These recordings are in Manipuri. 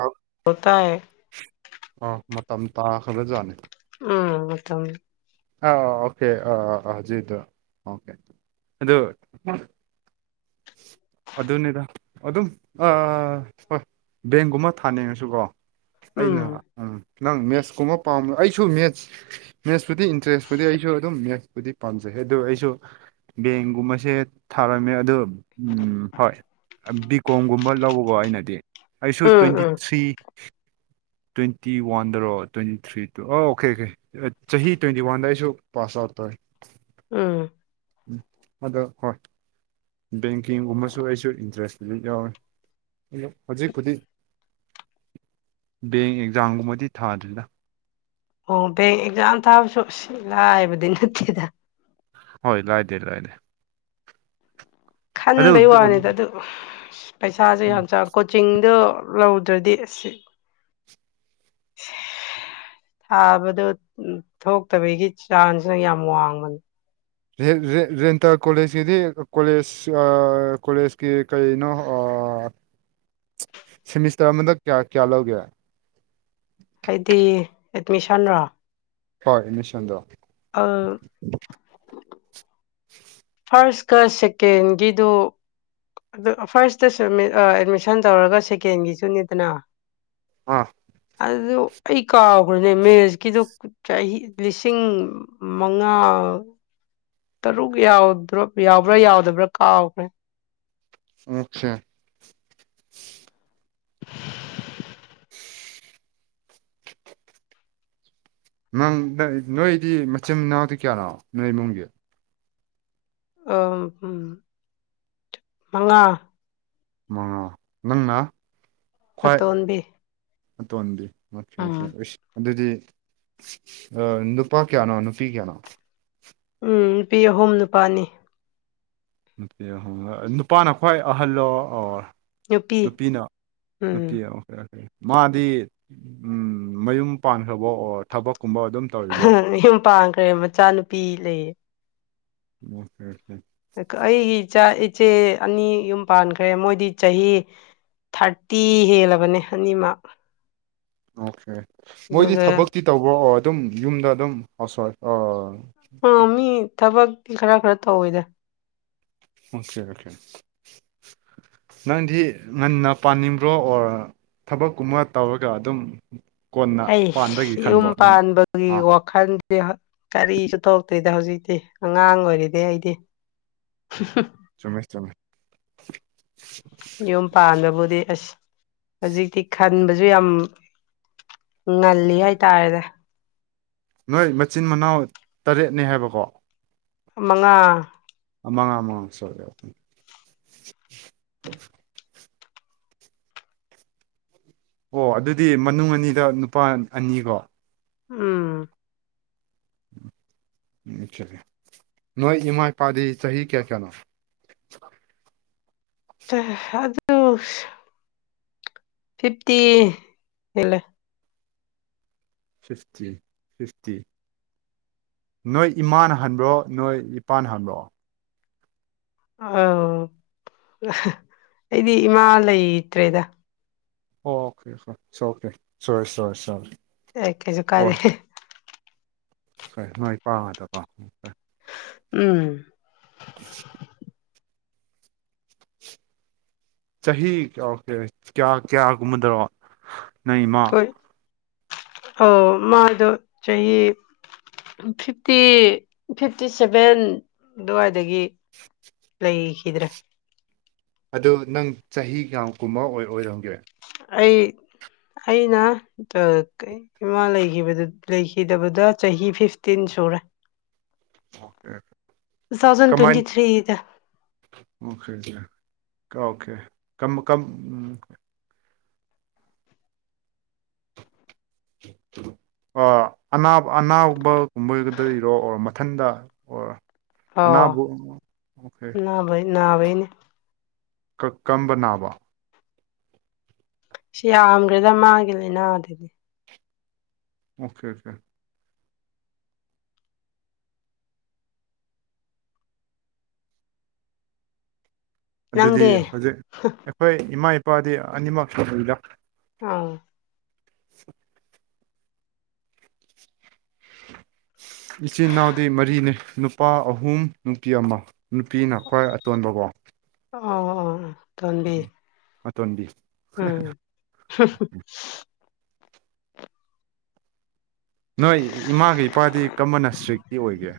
ꯑ [unintelligible] ꯇꯥꯏꯌꯦ ꯑ ꯃꯇꯝ ꯇꯥꯈ꯭ꯔꯕꯖꯥꯅꯤ ꯎꯝ ꯃꯇꯝ ꯑ ꯑꯣꯀꯦ ꯑ ꯍꯧꯖꯤꯛ ꯀꯤꯗꯨ ꯑꯣꯀꯦ ꯑꯗꯨ ꯑꯗꯨꯅꯤꯗꯥ ꯑꯗꯨꯝ ꯑꯥ ꯍꯣꯏ ꯕꯦꯡꯒꯨꯝꯕ ꯊꯥꯅꯤꯡꯉꯁꯨꯀꯣ ꯑꯩꯅ ꯎꯝ ꯅꯪ ꯃꯦꯠꯁ ꯀꯨꯝꯕ ꯄꯥꯝꯃ ꯑꯩꯁꯨ ꯃꯦꯠꯁ ꯃꯦꯠꯁꯄꯨꯗꯤ ꯏꯟꯇꯔꯦꯁꯄꯨꯗꯤ ꯑꯩꯁꯨ ꯑꯗꯨꯝ ꯃꯦꯠꯁꯄꯨꯗꯤ ꯄꯥꯝꯖꯩ ꯑꯗꯨ ꯑꯩꯁꯨ ꯕꯦꯡꯒꯨꯝꯕꯁꯦ ꯊꯥꯔꯝꯃꯦ ꯑꯗꯨ ꯎꯝ ꯍꯣꯏ ꯕꯤ ꯀꯣꯝꯒꯨꯝꯕ ꯂꯧꯕꯀꯣ ꯑꯩꯅꯗꯤ ꯑꯩꯁꯨ um twenty um three twenty ꯋꯥꯟꯗꯔꯣ ꯇ꯭ꯋꯦꯟꯇꯤ ꯊ꯭ꯔꯤ ꯗꯔꯣ ꯑꯣ ꯑꯣꯀꯦ ꯑꯣꯀꯦ ꯆꯍꯤ ꯇ꯭ꯋꯦꯟꯇꯤ ꯋꯥꯟꯗ ꯑꯩꯁꯨ ꯄꯥꯁ ꯑꯥꯎꯠ ꯇꯧꯢ ꯎꯝ ꯎꯝ ꯑꯗꯣ ꯍꯣꯏ ꯕꯦꯡꯀꯤꯡꯒꯨꯝꯕꯁꯨ ꯑꯩꯁꯨ ꯏꯟꯇꯔꯦꯁꯇꯄꯨꯗꯤ ꯌꯥꯎꯋꯤ ꯑꯗꯣ ꯍꯧꯖꯤꯛꯄꯨꯗꯤ ꯕꯦꯡ ꯑꯦꯛꯖꯥꯝꯒꯨꯝꯕꯗꯤ ꯊꯥꯗ꯭ꯔꯤꯗ ꯑꯣ ꯕꯦꯡ ꯑꯦꯛꯖꯥꯝ ꯊꯥꯕꯁꯨ ꯁꯤ ꯂꯥꯏꯕꯗꯤ ꯅꯠꯇꯦꯗ ꯍꯣꯏ ꯂꯥꯏꯗꯦ ꯂꯥꯏꯗꯦ ꯑꯗꯨ ꯈꯟꯕꯩ ꯋꯥꯅꯤꯗ ꯎꯝ ꯑꯗꯨ ꯄꯩꯁꯥꯁꯨ ꯌꯥꯝ ꯆꯥꯎ ꯀꯨꯠ ꯆꯤꯡꯗꯣ ꯂꯧꯗ꯭ꯔꯗꯤ ꯑꯁꯤ ꯐꯕꯗꯣ ꯎꯝ ꯊꯣꯛꯇꯕꯒꯤ ꯆꯥꯡꯁꯤꯅ ꯌꯥꯝ ꯋꯥꯡꯕꯅꯤ ꯔꯦꯟ ꯔꯦꯟ ꯔꯦꯟꯇꯔ ꯀꯣꯂꯦꯖꯀꯤꯗꯤ ꯀꯣꯂꯦꯖ ꯑꯥ ꯀꯣꯂꯦꯖꯀꯤ ꯀꯔꯤꯅꯣ ꯑ ꯁꯦꯃꯤ꯭ꯁꯇ꯭ꯔ ꯑꯃꯗ ꯀꯌꯥ ꯀꯌꯥ ꯂꯧꯒꯦ ꯍꯥꯏꯗꯤ ꯑꯦꯠꯃꯤꯁꯟꯔꯣ ꯍꯣꯏ ꯑꯦꯠꯃꯤꯁꯟꯗꯣ ꯑ [unintelligible] ꯐꯥꯔ꯭ꯁꯀ ꯁꯦꯀꯦꯟꯒꯤꯗꯨ ꯑꯗꯨ ꯐꯥꯔꯁꯇꯁꯨ ꯑꯦꯃꯤ ꯑꯦꯠꯃꯤꯁꯟ ꯇꯧꯔꯒ ꯁꯦꯀꯦꯟꯒꯤꯁꯨꯅꯤꯗꯅ ꯑꯥ ꯑꯗꯨ ꯑꯩ ꯀꯥꯎꯒꯔ꯭ꯦꯅꯦ ꯃꯦꯁꯀꯤꯗꯨ ꯆꯍꯤ ꯂꯤꯁꯤꯡ ꯃꯪꯉꯥ ꯇꯔꯨꯛ ꯌꯥꯎꯗꯔ‌‌ꯣꯕ ꯌꯥꯎꯕ꯭ꯔꯥ ꯌꯥꯎꯗꯕ꯭ꯔꯥ ꯀꯥꯎꯈꯔꯦ ꯑ‌ꯣꯈ‌ꯦ [unintelligible] ꯃꯪꯗ ꯅꯣꯏꯗꯤ ꯃꯆꯤꯟ ꯃꯅꯥꯎꯗꯤ ꯀꯌꯥꯅꯣ ꯅꯣꯏ ꯏꯃꯨꯡꯒꯤ [unintelligible] ꯃꯉꯥ ꯃꯉꯥ ꯅꯪꯅ ꯈ꯭ꯋꯥꯏ ꯑꯇꯣꯟꯕꯤ ꯑꯇꯣꯟꯕꯤ ꯃ‌ꯣꯠꯈ‌ꯦ ꯎꯝ ꯑ‌ꯣꯀ‌ꯦ ꯏꯁ ꯑꯗꯨꯗꯤ ꯑꯥ ꯅꯨꯄꯥ ꯀꯌꯥꯅꯣ ꯅꯨꯄꯤ ꯀꯌꯥꯅꯣ ꯎꯝ ꯅꯨꯄꯤ ꯑꯍꯨꯝ ꯅꯨꯄꯥ ꯑꯅꯤ ꯅꯨꯄꯤ ꯑꯍꯨꯝꯒ ꯅꯨꯄꯥꯅ ꯈ꯭ꯋꯥꯏ ꯑꯍꯜꯂꯣ ꯑꯣ ꯅꯨꯄꯤ ꯅꯨꯄꯤꯅ ꯎꯝ ꯅꯨꯄꯤ ꯑ‌ꯣꯀꯦ ꯑꯣꯀꯦ ꯃꯥꯗꯤ ꯎꯝ ꯃꯌꯨꯝ ꯄꯥꯟꯈ꯭ꯔꯕ‌ꯣ ꯑꯣꯔ ꯊꯕꯛꯀꯨꯝꯕ ꯑꯗꯨꯝ ꯇꯧꯔꯤꯕꯣ ꯃꯌꯨꯝ ꯄꯥꯡꯈ꯭ꯔꯦ ꯃꯆꯥ ꯅꯨꯄꯤ ꯂꯩ ꯑꯣꯀꯦ ꯑꯣꯀꯦ ꯑꯩ ꯀ ꯑꯩꯒꯤ ꯏꯆꯥ ꯏꯆꯦ ꯑꯅꯤ ꯌꯨꯝ ꯄꯥꯟꯈ꯭ꯔꯦ ꯃꯣꯏꯗꯤ ꯆꯍꯤ ꯊꯥꯔꯇꯤ ꯍꯦꯜꯂꯕꯅꯦ ꯑꯅꯤꯃꯛ ꯑꯣꯈ‌ꯦ ꯃꯣꯏꯗꯤ ꯑꯗꯨꯒ ꯊꯕꯛꯇꯤ ꯇꯧꯕ꯭ꯔꯣ ꯑꯣ ꯑꯗꯨꯝ ꯌꯨꯝꯗ ꯑꯗꯨꯝ ꯍꯥꯎꯁ ꯋꯥꯏꯐ ꯑꯣ ꯑꯣ ꯃꯤ ꯊꯕꯛꯇꯤ ꯈꯔ ꯈꯔ ꯇꯧꯋꯤꯗ ꯑꯣꯈ‌ꯦ ꯑꯣꯈ‌ꯦ ꯅꯪꯗꯤ ꯉꯟꯅ ꯄꯥꯅꯤꯡꯕ꯭ꯔꯣ ꯑꯣꯔ ꯊꯕꯛꯀꯨꯝꯕ ꯇꯧꯔꯒ ꯑꯗꯨꯝ ꯀꯣꯟꯅ ꯄꯥꯟꯕꯒꯤ ꯍꯩꯁ ꯌꯨꯝ ꯈꯟꯕ꯭ꯔꯣ ꯅꯪ ꯄꯥꯟꯕ ꯒꯤ ꯑꯥ ꯋꯥꯈꯟꯖ‌ꯦ ꯍ ꯀꯔꯤꯁꯨ ꯊ‌ꯣꯛꯇꯦꯗ ꯍꯧꯖꯤꯛꯇꯤ ꯑꯉꯥꯡ ꯑꯣꯏꯔꯤꯗ‌ꯦ ꯑꯩꯗꯤ [unintelligible] ꯆꯨꯝꯃꯦ ꯆꯨꯝꯃꯦ ꯌꯨꯝ ꯄꯥꯟꯕꯕꯨꯗꯤ ꯑꯁ ꯍꯖꯤꯛꯇꯤ ꯈꯟꯕꯖꯨ ꯌꯝ ꯉꯜꯂꯤ ꯍꯥꯏꯇꯥꯔꯦꯅꯦ ꯅꯣꯏ ꯃꯆꯤꯟ ꯃꯅꯥꯎ ꯇꯔꯦꯠꯅꯦ ꯍꯥꯏꯕꯀꯣ ꯃꯉꯥ ꯑꯥ ꯃꯪꯉꯥ ꯃꯥꯡ ꯁꯣꯏꯔ‌ꯦ ꯎꯝ ꯑꯣ ꯑꯗꯨꯗꯤ ꯃꯅꯨꯡ ꯑꯅꯤꯗ ꯅꯨꯄꯥ ꯑꯟ ꯑꯅꯤꯀꯣ ꯎꯝ [unintelligible] ꯅꯣꯏ ꯏꯃꯥ ꯏꯄꯥꯗꯤ ꯆꯍꯤ ꯀꯤꯌꯥ ꯀꯌꯥꯅꯣ ꯆꯂꯍ‌ꯦ ꯑꯗꯨꯁ ꯐꯤꯄꯇꯤ ꯍ‌ꯦꯜꯂ‌ꯦ ꯐꯤꯐꯇꯤ ꯐꯤꯐꯇꯤ ꯅꯣꯏ ꯏꯃꯥꯅ ꯍꯟꯕ꯭ꯔꯣ ꯅꯣꯏ ꯏꯄꯥꯅ ꯍꯟꯕ꯭ꯔꯣ ꯑꯧ ꯑꯩꯗꯤ ꯏꯃꯥ ꯂꯩꯇ꯭ꯔꯦꯗ ꯑꯣꯈ‌ꯦ ꯑ‌ꯣꯈ‌ꯦ ꯏꯁꯑꯣꯈ‌ꯦ ꯁ‌ꯣꯔꯤ ꯁ‌ꯣꯔꯤ ꯁ‌ꯣꯔ ꯑꯦ ꯀꯩꯁꯨꯨ ꯀꯥꯏꯗ‌ꯦ ꯍꯣꯏ ꯅꯣꯏ ꯄꯥ ꯑꯗꯥꯀ‌ꯣ [unintelligible] ꯎꯝ [unintelligible] [unintelligible] ꯆꯍꯤ ꯀꯌꯥ ꯀ‌ꯦ ꯀꯌꯥ ꯀꯌꯥ ꯒꯨꯝꯕꯗ‌ ꯅꯪ ꯏꯃꯥ ꯑꯣ ꯃꯥꯗꯣ ꯆꯍꯤ ꯐꯤꯐꯇꯤ ꯐꯤꯐꯇꯤ ꯁꯦꯚꯦꯟ ꯑꯗꯨꯋꯥꯏꯗꯒꯤ ꯂꯩꯈꯤꯗ꯭ꯔꯦ ꯑꯗꯣ ꯅꯪ ꯆꯍꯤ ꯀꯌꯥꯃꯨꯛꯀꯨꯝꯕꯥ ꯑꯣꯏ ꯑꯣꯏꯔꯝꯒꯦ ꯑꯩ ꯑꯩꯅꯥ ꯏꯃꯥ ꯂꯩꯈꯤꯕꯥ ꯂꯩꯈꯤꯗꯕꯗꯥ ꯆꯍꯤ ꯐꯤꯐꯇꯤꯟ ꯁꯨꯔꯦ [inaudible] ꯇꯨ ꯊꯥꯎꯖꯟ ꯇ꯭ꯋꯦꯟꯇꯤ ꯀꯃꯥꯏꯅ ꯊ꯭ꯔꯤꯒꯤꯗ ꯑꯣꯀꯦ ꯗꯤꯌ꯭ꯔ ꯀꯥꯎꯀꯦ ꯀꯝ ꯀꯝ ꯎꯝ [unintelligible] ꯑꯣ ꯑꯅꯥꯕ ꯑꯅꯥꯕꯒꯨꯝꯕ ꯒꯨꯝꯕꯒꯥꯗꯩꯩꯔꯣ ꯑꯣꯔ ꯃꯊꯟꯇ ꯑꯣꯔ ꯑꯅꯥꯕꯨ ꯑꯣꯛ ꯀꯦ ꯅꯥꯕꯩꯅꯤ ꯀ ꯀꯝꯕ ꯅꯥꯕ ꯁꯤ ꯌꯥꯝꯒ꯭ꯔꯦꯗ ꯃꯥꯒꯤ ꯂꯩꯅꯥ ꯑꯗꯨꯗꯤ ꯑꯣꯀꯦ ꯑꯣꯀꯦ ꯑꯗꯨꯗꯤ ꯅꯪꯗꯤ ꯍꯧꯖꯤꯛ ꯑꯩꯈꯣꯏ ꯏꯃꯥ ꯏꯄꯥꯗꯤ ꯑꯅꯤꯃꯛ ꯁꯨꯅꯥ ꯂꯩꯗ ꯑꯥꯎ [inaudible] ꯏꯆꯤꯟ ꯏꯅꯥꯎꯗꯤ ꯃꯔꯤꯅꯦ ꯅꯨꯄꯥ ꯑꯍꯨꯝ ꯅꯨꯄꯤ ꯑꯃ ꯅꯨꯄꯤꯅ ꯈ꯭ꯋꯥꯏ ꯑꯇꯣꯟꯕꯀꯣ ꯑꯣ ꯑꯣ ꯑꯥꯇꯣꯟꯕꯤ ꯑꯇꯣꯟꯕꯤ ꯎꯝ ꯅꯣꯏ ꯏꯃꯥꯒ ꯏꯄꯥꯗꯤ ꯀꯔꯝꯕꯥꯅ ꯏꯁꯇ꯭ꯔꯤꯛꯇꯤ ꯑꯣꯏꯒꯦ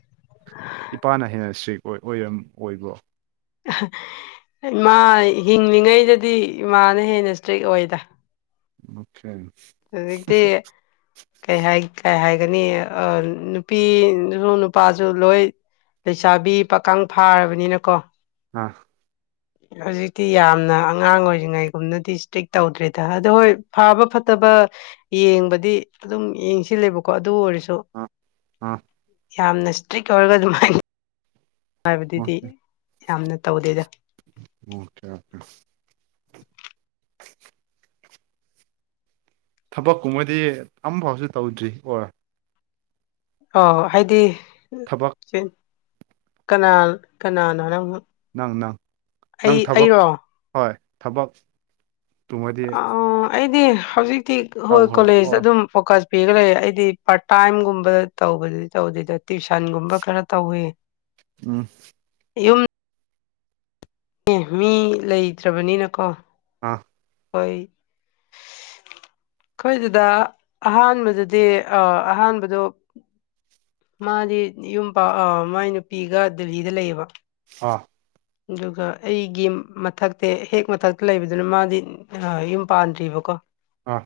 ꯏꯄꯥꯅ ꯍꯦꯟꯅ ꯏꯁꯇ꯭ꯔꯤꯛ ꯑꯣꯏ ꯑꯣꯏꯔꯝ ꯑꯣꯏꯕ꯭ꯔꯣ ꯏꯃꯥ ꯍꯤꯡꯂꯤꯉꯩꯗꯗꯤ ꯏꯃꯥꯅ ꯍꯦꯟꯅ ꯏꯁꯇ꯭ꯔꯤꯛ ꯑꯣꯏꯗ ꯑꯣꯀꯦ ꯍꯧꯖꯤꯛꯇꯤ ꯀꯩ ꯍꯥꯏ ꯀꯩ ꯍꯥꯏꯒꯅꯤ ꯅꯨꯄꯤꯁꯨ ꯅꯨꯄꯥꯁꯨ ꯂꯣꯏ ꯂꯩꯩꯁꯥꯕꯤ ꯄꯥꯈꯪ ꯐꯥꯔꯕꯅꯤꯅꯀꯣ ꯑꯥ ꯍꯧꯖꯤꯛꯇꯤ ꯌꯥꯝꯅ ꯑꯉꯥꯡ ꯑꯣꯏꯔꯤꯉꯩꯒꯨꯝꯅꯗꯤ ꯏꯁꯇ꯭ꯔꯤꯛ ꯇꯧꯗ꯭ꯔꯦꯗ ꯑꯗꯨꯣ ꯍꯣꯏ ꯐꯕ ꯐ ꯐꯠꯇꯕ ꯌꯦꯡꯕꯗꯤ ꯑꯗꯨꯝ ꯌꯦꯡꯁꯤꯂꯦꯕꯀꯣ ꯑꯗꯨ ꯑꯣꯏꯔꯁꯨ ꯑꯥ ꯑꯥ ꯌꯥꯝꯅ ꯏꯁꯇ꯭ꯔꯤꯛ ꯑꯣꯏꯔꯒ ꯑꯗꯨꯃꯥꯏꯅ ꯍꯥꯏꯕꯗꯨꯗꯤ ꯌꯥꯝꯅ ꯇꯧꯗꯦꯗ ꯑꯣꯀꯦ ꯑꯣꯀꯦ ꯊꯕꯛꯀꯨꯝꯕꯗꯤ ꯑꯃꯝꯐꯥꯎꯁꯨ ꯇꯧꯗ꯭ꯔꯤ ꯑꯣꯔ ꯑꯣ ꯍꯥꯏꯗꯤ ꯊꯕꯛ ꯀꯅꯥ ꯀꯅꯥꯅꯣ ꯅꯪꯕꯣ ꯅꯪ ꯅꯪ ꯅꯪ ꯊꯕꯛ ꯍꯣꯏ ꯊꯕꯛ ꯑꯣ ꯑꯩꯗꯤ ꯍꯧꯖꯤꯛꯇꯤ ꯍꯣꯏ ꯇꯧꯈ꯭ꯔꯕ ꯑꯣ ꯀꯣꯂꯦꯖ ꯑꯗꯨꯝ ꯐꯣꯀꯁ ꯄꯤꯒꯥ ꯂꯩꯔꯦ ꯑꯩꯗꯤ ꯄꯥꯔꯠ ꯇꯥꯏꯝꯒꯨꯝꯕ ꯇꯧꯕꯗꯨ ꯇꯧꯗꯦꯗꯥ ꯇ꯭ꯋꯁꯟꯒꯨꯝꯕ ꯈꯔ ꯇꯧꯋꯤ ꯑꯝ ꯌꯨꯝ ꯑꯦ ꯃꯤ ꯂꯩꯇ꯭ꯔꯕꯅꯤꯅꯥꯀꯣ ꯑꯥ ꯍꯣꯏ ꯑꯩꯈꯣꯏꯗꯨꯗ ꯑꯍꯥꯟꯕꯗꯗꯤ ꯑꯍꯥꯟꯕꯗꯣ ꯃꯥꯗꯤ ꯌꯨꯝ ꯃꯥꯏ ꯅꯨꯄꯤꯒ ꯗꯤꯜꯍꯤꯗ ꯂꯩꯌꯦꯕ ꯑꯥ ꯑꯗꯨꯒ ꯑꯩꯒꯤ ꯃꯊꯛꯇ ꯍꯦꯛ ꯃꯊꯛꯇ ꯂꯩꯕꯗꯨꯅ ꯃꯥꯗꯤ ꯑ ꯌꯨꯝ ꯄꯥꯟꯗ꯭ꯔꯤꯕꯀꯣ ꯑꯥ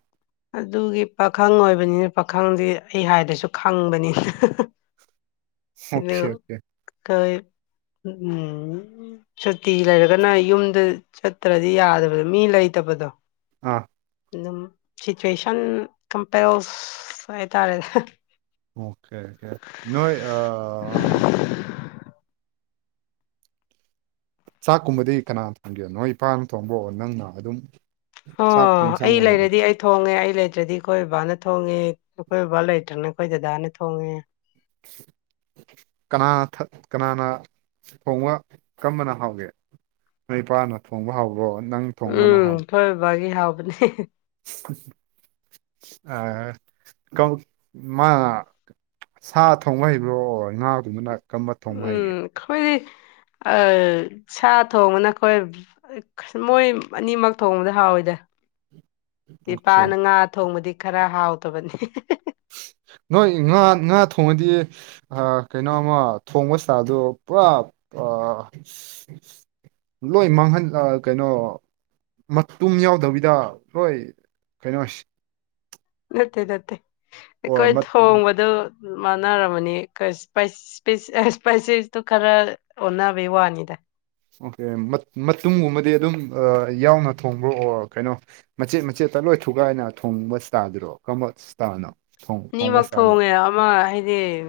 ꯑꯗꯨꯒꯤ ꯄꯥꯈꯪ ꯑꯣꯏꯕꯅꯤꯅ ꯄꯥꯈꯪꯗꯤ ꯑꯩ ꯍꯥꯏꯗꯁꯨ ꯈꯪꯕꯅꯤꯅ [inaudible] [unintelligible] ꯑꯣꯀꯦ ꯩ [unintelligible] ꯁꯨꯇꯤ ꯂꯩꯔꯒꯅ ꯌꯨꯝꯗ ꯆꯠꯇ꯭ꯔꯗꯤ ꯌꯥꯗꯕꯗꯣ ꯃꯤ ꯂꯩꯇꯕꯗꯣ ꯑꯥ ꯑꯗꯨꯝ ꯁꯤꯆꯨꯋꯦꯁꯟ ꯀꯝꯄꯦꯜꯁ ꯍꯥꯏꯇꯥꯔꯦ ꯑꯣꯀꯦ ꯑꯣꯀꯦ ꯅꯣꯏ ꯆꯥꯛꯀꯨꯝꯕꯗꯤ ꯀꯅꯥ ꯊꯣꯡꯒꯦ ꯅꯣꯏ ꯏꯄꯥꯅ ꯊꯣꯡꯕꯑꯣ ꯅꯪꯅ ꯑꯗꯨꯝ ꯆꯥꯛ ꯑꯥ ꯑꯩ ꯌꯦꯟꯁꯥꯡꯒꯨꯝꯕꯗꯤ ꯂꯩꯔꯗꯤ ꯑꯩ ꯊꯣꯡꯉꯦ ꯑꯩ ꯂꯩꯇ꯭ꯔꯗꯤ ꯑꯩꯈꯣꯏ ꯕꯕꯥꯅ ꯊꯣꯡꯉꯦ ꯑꯩꯈꯣꯏ ꯕꯥꯕꯥ ꯂꯩꯇ꯭ꯔꯅ ꯑꯩꯈꯣꯏ ꯗꯗꯥꯅ ꯊꯣꯡꯉꯦ [inaudible] [unintelligible] ꯀꯅꯥꯅ ꯀꯅꯥꯅ ꯊꯣꯡꯕꯅ ꯀꯝꯔꯕꯅ ꯍꯥꯎꯒꯦ ꯅꯣꯏ ꯏꯄꯥꯅ ꯊꯣꯡꯕ ꯍꯥꯎꯕ꯭ꯔꯣ ꯅꯪ ꯊꯣꯡꯕꯅ ꯎꯝ ꯍꯥꯎ ꯑꯈꯣꯏ ꯕꯕꯥꯒꯤ ꯍꯥꯎꯕꯅꯦ [unintelligible] ꯁꯥ ꯊꯣꯡꯕ ꯍꯩꯕ꯭ꯔꯣ ꯉꯥꯒꯨꯝꯕꯅ ꯀꯔꯝꯕ ꯊꯣꯡꯕ ꯍꯩꯒꯦ ꯎꯝ ꯑꯩꯈꯣꯏꯗꯤ ꯑ ꯁꯥ ꯊꯣꯡꯕꯅ ꯑꯩꯈꯣꯏ ꯃꯣꯏ ꯑꯅꯤꯃꯛ ꯊꯣꯡꯕꯗ ꯍꯥꯎꯏꯗ ꯑꯣꯀꯦ ꯏꯄꯥꯅ ꯉꯥ ꯊꯣꯡꯕꯗꯤ ꯈꯔ ꯍꯥꯎꯇꯕꯅꯤ ꯅꯣꯏ ꯉꯥ ꯉꯥ ꯊꯣꯡꯉꯗꯤ ꯀꯩꯅꯣꯃ ꯊꯣꯡꯕ ꯏꯁꯇ꯭ ꯏꯜ ꯗꯨ ꯄꯨꯔꯥ ꯂꯣꯏ ꯃꯥꯡꯍꯟ ꯑ ꯀꯩꯅꯣ ꯃꯇꯨꯝ ꯌꯥꯎꯗꯕꯤꯗ ꯍꯣꯏ ꯀꯩꯅꯣ ꯅꯠꯇꯦ ꯅꯠꯇꯦ ꯑꯣꯔ ꯑꯩꯈꯣꯏ ꯃꯠ ꯊꯣꯡꯕꯗ ꯃꯥꯟꯅꯔꯝꯃꯅꯤ [unintelligible] ꯏꯁꯄꯤꯁ ꯑ ꯏꯁꯄꯥꯏꯁꯦꯁꯇꯣ ꯈꯔ ꯑꯣꯟꯅꯕꯩ ꯋꯥꯅꯤꯗ ꯑꯣꯀꯦ ꯃꯠ ꯃꯇꯨꯝꯒꯨꯝꯕꯗꯤ ꯑꯗꯨꯝ ꯑ ꯌꯥꯎꯅ ꯊꯣꯡꯕ꯭ꯔꯣꯑꯣ ꯀꯩꯅꯣ ꯃꯆꯦꯠ ꯃꯆꯦꯠꯇ ꯂꯣꯏ ꯊꯨꯒꯥꯏꯅ ꯊꯣꯡꯕ ꯏꯁꯇꯥꯏꯟꯗꯨꯔꯣ ꯀꯔꯝꯕ ꯏꯁꯇꯥꯏꯟꯅꯣ ꯑꯅꯤꯃꯛ ꯊꯣꯡꯉꯦ ꯑꯃ ꯍꯥꯏꯗꯤ [inaudible]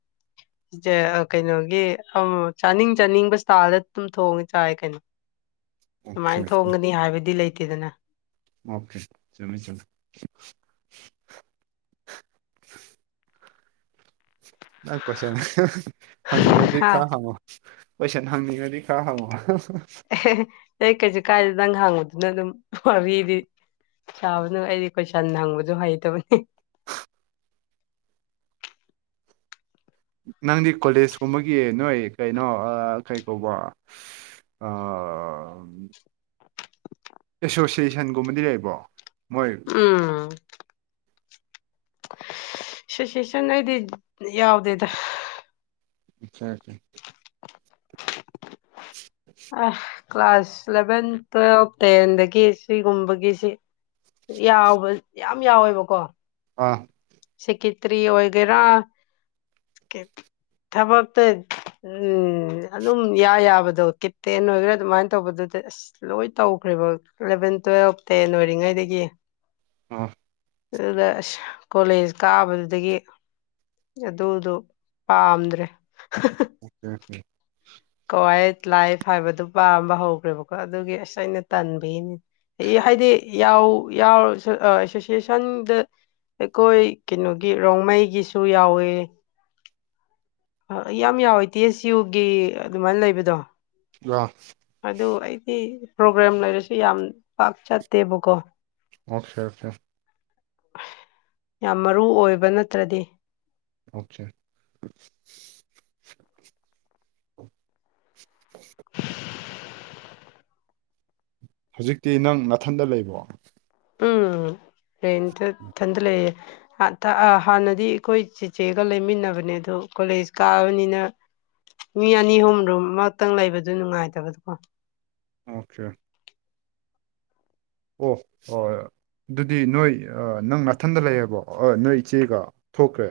[inaudible] ꯑ ꯀꯩꯅꯣꯒꯤ ꯑ ꯆꯥꯅꯤꯡ ꯆꯥꯅꯤꯡꯕ ꯏꯁꯇꯥꯜꯗ ꯑꯗꯨꯝ ꯊꯣꯡꯉꯦ ꯆꯥꯏ ꯀꯩꯅꯣ [inaudible] ꯁꯨꯃꯥꯏꯅ ꯊꯣꯡꯒꯅꯤ ꯍꯥꯏꯕꯗꯤ ꯂꯩꯇꯦꯗꯅ ꯑꯣꯀꯦ ꯆꯨꯝꯃꯦ ꯆꯨꯝꯃꯦ ꯅꯪ ꯀꯣꯏꯁꯟ ꯍꯪꯅꯤꯡꯉꯗꯤ ꯍꯥ ꯈꯔ ꯍꯪꯉꯣ ꯀꯣꯏꯁꯟ ꯍꯪꯅꯤꯡꯉꯗꯤ ꯈꯔ ꯍꯪꯉꯣ ꯑꯦ ꯑꯩ ꯀꯩꯁꯨ ꯀꯥꯏꯗꯦ ꯅꯪ ꯍꯥꯡꯕꯗꯨꯅ ꯑꯗꯨꯝ ꯋꯥꯔꯤꯗꯤ ꯁꯥꯕꯗꯨꯅ ꯑꯩꯗꯤ ꯀꯣꯏꯁꯟ ꯍꯪꯕꯖꯨ ꯍꯩꯇꯕꯅꯤ ꯅꯪꯗꯤ ꯀꯣꯂꯦꯖ ꯀꯨꯝꯕꯒꯤ ꯅꯣꯏ ꯀꯩꯅꯣ ꯑ ꯀꯩ ꯀꯧꯕ ꯑ ꯑꯦꯁꯣꯁꯤꯌꯦꯁꯟ ꯒꯨꯝꯕꯗꯤ ꯂꯩꯕꯣ ꯃꯣꯏ ꯎꯝ ꯑꯦꯁꯣꯁꯤꯌꯦꯁꯟ ꯑꯩꯗꯤ ꯌꯥꯎꯗꯦꯗ ꯑꯠꯆꯥꯆꯥ ꯑ ꯀ꯭ꯂꯥꯁ ꯏꯂꯦꯚꯦꯟ ꯇꯨꯋꯦꯜꯕ ꯇꯦꯟꯗꯒꯤ ꯁꯤꯒꯨꯝꯕꯒꯤꯁꯤ ꯌꯥꯎꯕ ꯌꯥꯝ ꯌꯥꯎꯋꯦꯕꯀꯣ ꯑ ꯁꯦꯀꯤꯇ꯭ꯔꯤ ꯑꯣꯏꯒꯦꯔꯥ ꯊꯕꯛꯇ ꯎꯝ ꯑꯗꯨꯝ ꯏꯌꯥ ꯌꯥꯕꯗꯣ ꯀꯤꯠꯇꯦ ꯑꯣꯏꯒꯦꯔꯥ ꯑꯗꯨꯃꯥꯏꯅ ꯇꯧꯕꯗꯨꯗ ꯑꯁ ꯂꯣꯏ ꯇꯧꯈ꯭ꯔꯦꯕ ꯏꯂꯚꯦꯟ ꯇꯨꯋꯦꯜꯐ ꯇꯦꯟ ꯑꯣꯏꯔꯤꯉꯩꯗꯒꯤ ꯑꯣ ꯑꯗꯨꯗ ꯑꯁ ꯀꯣꯂꯦꯖ ꯀꯥꯕꯗꯨꯗꯒꯤ ꯑꯗꯨꯗꯣ ꯄꯥꯝꯗ꯭ꯔꯦ ꯑꯣꯀꯦ ꯀꯦ ꯀꯋꯥꯏ ꯂꯥꯏꯐ ꯍꯥꯏꯕꯗꯨ ꯄꯥꯝꯕ ꯍꯧꯈ꯭ꯔꯦꯕꯀꯣ ꯑꯗꯨꯒꯤ ꯑꯁ ꯑꯩꯅ ꯇꯟꯕꯒꯤꯅꯤ ꯍꯥꯏꯗꯤ ꯌꯥꯎ ꯌꯥꯎꯔꯁꯨ ꯑ ꯑꯦꯁꯣꯁꯤꯌꯦꯁꯟꯗ ꯑꯩꯈꯣꯏ ꯀꯩꯅꯣꯒꯤ ꯔꯣꯡꯃꯩꯒꯤꯁꯨ ꯌꯥꯎꯋꯦ ꯌꯥꯝ ꯌꯥꯎꯋꯦ ꯇꯦ ꯑꯦꯁ ꯌꯨꯒꯤ ꯑꯗꯨꯃꯥꯏꯟ ꯂꯩꯕꯗꯣ ꯌꯥ ꯑꯗꯨ ꯑꯩꯗꯤ ꯄ꯭ꯔꯣꯕ꯭ꯂꯦꯝ ꯂꯩꯔꯁꯨ ꯌꯥꯝ ꯄꯥꯛ ꯆꯠꯇꯦꯕꯀꯣ ꯑꯣꯀꯦ ꯑꯣꯀꯦ ꯌꯥꯝ ꯃꯔꯨ ꯑꯣꯏꯕ ꯅꯠꯇ꯭ꯔꯗꯤ ꯑꯣꯀꯦ [inaudible] ꯍꯧꯖꯤꯛꯇꯤ ꯅꯪ ꯅꯥꯊꯟꯗ ꯂꯩꯕꯣ ꯎꯝ ꯔꯦꯟꯇ ꯏꯊꯟꯇ ꯂꯩꯌꯦ ꯍꯥꯟꯊ ꯑ ꯍꯥꯟꯅꯗꯤ ꯑꯩꯈꯣꯏ ꯆꯤꯆꯦꯒ ꯂꯩꯃꯤꯟꯅꯕꯅꯦ ꯑꯗꯨ ꯀꯣꯂꯦꯖ ꯀꯥꯕꯅꯤꯅ ꯃꯤ ꯑꯅꯤ ꯑꯍꯨꯝ ꯔꯨꯝ ꯑꯃꯛꯇꯪ ꯂꯩꯕꯗꯨ ꯅꯨꯡꯉꯥꯏꯇꯕꯗꯣ ꯑꯣꯀꯦ ꯑꯣ ꯍꯣꯏꯔ ꯑꯗꯨꯗꯤ ꯅꯣꯏ ꯑ ꯅꯪ ꯅꯥꯊꯟꯗ ꯂꯩꯌꯦꯕꯣ ꯑ ꯅꯣꯏ ꯏꯆꯦꯒ ꯊꯣꯛꯈ꯭ꯔꯦ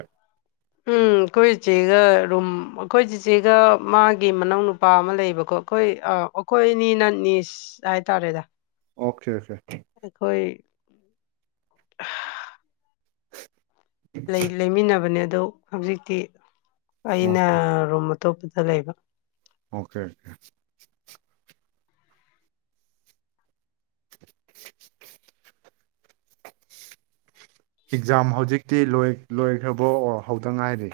ꯑꯈꯣꯏ ꯏꯆꯦꯒ ꯔꯨꯝ ꯑꯈꯣꯏ ꯆꯤꯆꯦꯒ ꯃꯥꯒꯤ ꯃꯅꯥꯎ ꯅꯨꯄꯥ ꯑꯃ ꯂꯩꯌꯦꯕꯀꯣ ꯑꯈꯣꯏ ꯑ ꯑꯈꯣꯏ ꯑꯅꯤꯅ ꯅꯤꯁ ꯍꯥꯏꯇꯥꯔꯦꯗ ꯑꯣꯀꯦ ꯑꯣꯀꯦ ꯑꯈꯣꯏ ꯂꯩ ꯂꯩꯃꯤꯟꯅꯕꯅꯦ ꯑꯗꯣ ꯍꯧꯖꯤꯛꯇꯤ ꯑꯣ ꯑꯩꯅ ꯔꯨꯝ ꯑꯇꯣꯞꯄꯗ ꯂꯩꯕ ꯑꯣꯀꯦ [inaudible] ꯑꯦꯛꯖꯥꯝ ꯍꯧꯖꯤꯛꯇꯤ ꯂꯣꯏ ꯂꯣꯏꯈ꯭ꯔꯕ꯭ꯔꯣ ꯑꯣꯔ ꯍꯧꯗ ꯉꯥꯏꯔꯤ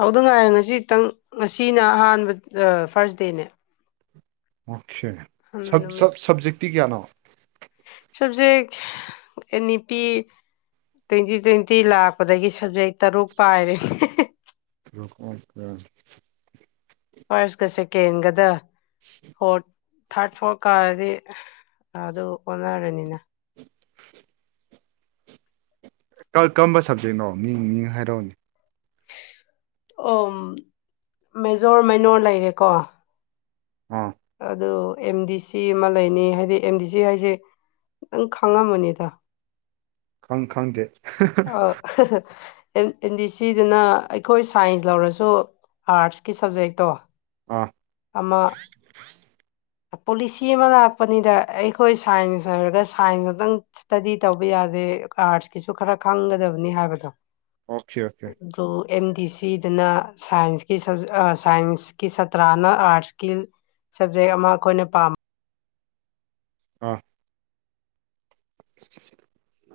ꯍꯧꯗ ꯉꯥꯏꯔꯦ ꯉꯁꯤꯇꯪ ꯉꯁꯤꯅ ꯑꯍꯥꯟꯕ ꯑ ꯐꯥꯔꯁ ꯗꯦꯅꯦ ꯑꯣꯀꯦ ꯑꯍꯥꯟꯕ ꯁꯕ ꯅꯨꯃꯤꯠ ꯁꯕ ꯁꯕꯖꯦꯛꯇꯤ ꯀꯌꯥꯅꯣ subject N E P twenty twenty ꯂꯥꯛꯄꯗꯒꯤ ꯁꯕꯖꯦꯛ ꯇꯔꯨꯛ ꯄꯥꯏꯔꯦ [unintelligible] ꯐꯥꯔꯁꯀ ꯁꯦꯀꯦꯟꯒꯗ ꯐꯣꯔꯠ ꯊꯥꯔꯠ ꯐꯣꯔ ꯀꯥꯔꯗꯤ ꯑꯗꯨ ꯑꯣꯟꯅꯔꯅꯤꯅ [inaudible] ꯀꯝ ꯀꯝꯕ ꯁꯕꯖꯦꯛꯅꯣ ꯃꯤꯡ ꯃꯤꯡ ꯍꯥꯏꯔꯛ ꯑꯣꯅꯦ ꯑꯣ ꯃꯦꯖꯣꯔ ꯃꯩꯅꯣꯔ ꯂꯩꯔꯦꯀꯣ ꯎꯝ ꯑꯗꯨ ꯑꯦꯝ ꯗꯤ ꯁꯤ ꯑꯃ ꯂꯩꯅꯤ ꯍꯥꯏꯗꯤ ꯑꯦꯝ ꯗꯤ ꯁꯤ ꯍꯥꯏꯁꯦ ꯅꯪ ꯈꯪꯉꯝꯃꯅꯤꯗ ꯈꯪ ꯈꯪꯗꯦ ꯑꯣ ꯑꯦꯟ ꯑꯦꯟ ꯗꯤ ꯁꯤ ꯗꯨꯅ ꯑꯩꯈꯣꯏ ꯁꯥꯏꯟꯁ ꯂꯧꯔꯁꯨ ꯑꯥꯔꯠꯁꯀꯤ ꯁꯕꯖꯦꯛꯇꯣ ꯑꯥ ꯑꯃ ꯄꯣꯂꯤꯁꯤ ꯑꯃ ꯂꯥꯛꯄꯅꯤꯗ ꯑꯩꯈꯣꯏ ꯁꯥꯏꯟꯁ ꯍꯥꯏꯔꯒ ꯁꯥꯏꯟ ꯉꯇꯪ ꯢꯁꯇꯗꯤ ꯇꯧꯕ ꯌꯥꯗꯦ ꯑꯥꯔꯠꯁꯀꯤꯁꯨ ꯈꯔ ꯈꯪꯒꯗꯕꯅꯤ ꯍꯥꯏꯕꯗꯣ ꯑꯣꯈꯦ ꯑꯣꯈꯦ ꯑꯣ ꯑꯦꯝ ꯗꯤ ꯁꯤ ꯗꯨꯅꯥ ꯁꯥꯏꯟꯁꯀꯤ ꯑ ꯁꯥꯏꯟꯁꯀꯤ ꯁꯥꯇ꯭ꯔꯥꯅ ꯑꯥꯔꯠꯁꯀꯤ ꯁꯕꯖꯦꯛ ꯑꯃ ꯑꯩꯈꯣꯏꯅ ꯄꯥꯝ ꯑꯥ [inaudible]